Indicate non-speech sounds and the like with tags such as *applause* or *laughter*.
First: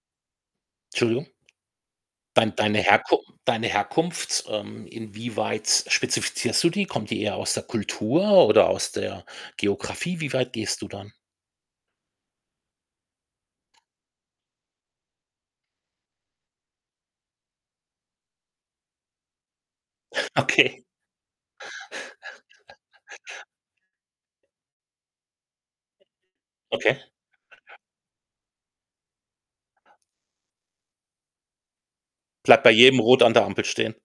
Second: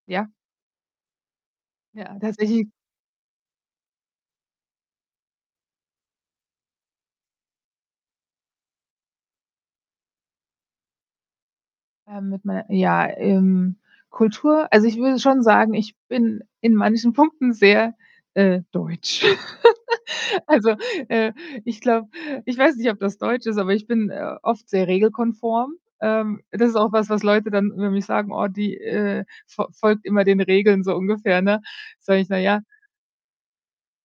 Ja. Entschuldigung. Ja, Dein tatsächlich. deine Herku deine Herkunft, ähm, inwieweit spezifizierst du die? Kommt die eher aus der Kultur oder aus der Geografie? Wie weit gehst du dann? Äh, mit mei ja, ähm, Kultur also, ich würde schon sagen, ich bin in manchen Punkten sehr, äh, deutsch. *giggles* Also, Okay. äh, ich glaube ich weiß nicht, ob das deutsch ist, aber ich bin, äh, *giggles* oft sehr regelkonform. Ähm, das ist auch Okay. was, was Leute dann über mich sagen: „Oh, die, äh, fo folgt immer den Regeln“, so ungefähr, ne? Sage ich: „Naja.“ Bleibt bei jedem Rot an der Ampel stehen.